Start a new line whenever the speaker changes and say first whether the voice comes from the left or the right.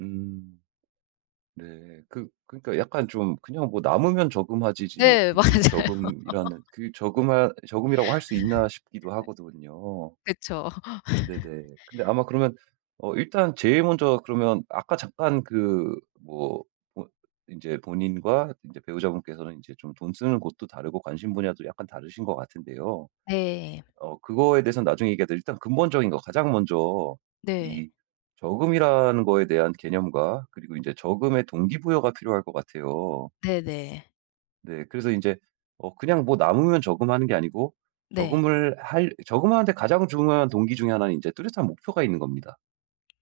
right: 음. 네. 그 그러니까 약간 좀 '그냥 뭐 남으면 저금하지.'지 뭐
left: 네 맞아요.
right: 굳이 저금이라는 그 저금할 저금이라고 할 수 있나 싶기도 하거든요.
left: 그쵸.
right: 네네. 근데 아마 그러면 어 일단 제일 먼저 그러면 아까 잠깐 그 뭐 뭐 이제 본인과 이제 배우자분께서는 이제 좀 돈 쓰는 곳도 다르고 관심 분야도 약간 다르신 것 같은데요.
left: 네.
right: 어 그거에 대해서는 나중에 얘기하더라도 일단 근본적인 거 가장 먼저
left: 네.
right: 이 저금이라는 거에 대한 개념과 그리고 이제 저금의 동기부여가 필요할 것 같아요.
left: 네네.
right: 네. 그래서 인제 어 그냥 뭐 남으면 저금하는 게 아니고
left: 네.
right: 저금을 할 저금 하는 데 가장 중요한 동기 중에 하나는 이제 뚜렷한 목표가 있는 겁니다.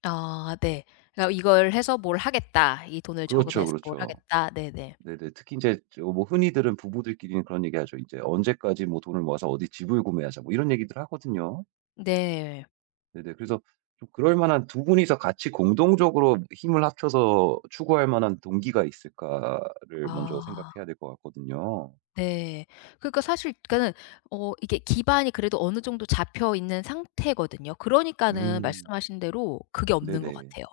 left: 아 네. 그러니까 이걸 해서 뭘 하겠다. 이 돈을
right: 그렇죠,
left: 저금해서 뭘
right: 그렇죠.
left: 하겠다. 네네.
right: 네네. 특히 인제 저 뭐 흔히들은 부부들끼리는 그런 얘기하죠. 이제 "언제까지 뭐 돈을 모아서 어디 집을 구매하자." 뭐 이런 얘기들 하거든요.
left: 네.
right: 네네. 그래서 또 그럴만한 두 분이서 같이 공동적으로 힘을 합쳐서 추구할만한 동기가 있을까를 먼저
left: 아.
right: 생각해야 될 것 같거든요.
left: 네. 그러니까 사실 그러니까는 어 이게 기반이 그래도 어느 정도 잡혀있는 상태거든요. 그러니까는
right: 음.
left: 말씀하신 대로 그게 없는 것
right: 네네.
left: 같아요.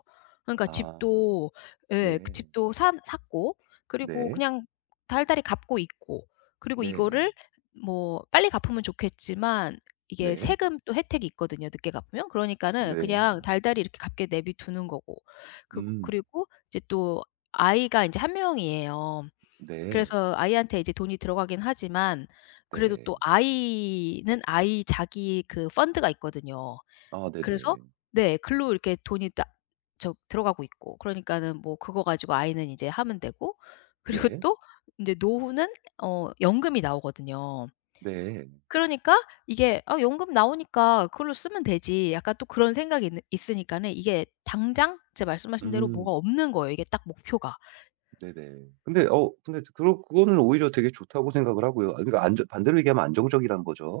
left: 그러니까
right: 아.
left: 집도 예 그
right: 네.
left: 집도 산 샀고 그리고
right: 네.
left: 그냥 달달이 갚고 있고 그리고
right: 네.
left: 이거를 뭐 빨리 갚으면 좋겠지만 이게
right: 네.
left: 세금 또 혜택이 있거든요? 늦게 갚으면. 그러니까는
right: 네.
left: 그냥 달달이 이렇게 갚게 내버려 두는 거고. 그거
right: 음.
left: 그리고 이제 또 아이가 이제 1 명이에요.
right: 네.
left: 그래서 아이한테 이제 돈이 들어가긴 하지만 그래도 또
right: 네.
left: 아이는 아이 자기 그 펀드가 있거든요.
right: 아
left: 그래서
right: 네네.
left: 네 글로 이렇게 돈이 딱 저 들어가고 있고. 그러니까는 뭐 그거 가지고 아이는 이제 하면 되고. 그리고
right: 네.
left: 또 이제 노후는 어 연금이 나오거든요.
right: 네.
left: 그러니까 이게 '아 연금 나오니까 그걸로 쓰면 되지.' 약간 또 그런 생각이 있는 있으니까는 이게 당장 진짜 말씀하신 대로 뭐가
right: 음.
left: 없는 거예요 이게 딱 목표가.
right: 네네. 근데 어 근데 그거 그거는 오히려 되게 좋다고 생각을 하고요. 아 그러니까 안 좋 반대로 얘기하면 안정적이라는 거죠.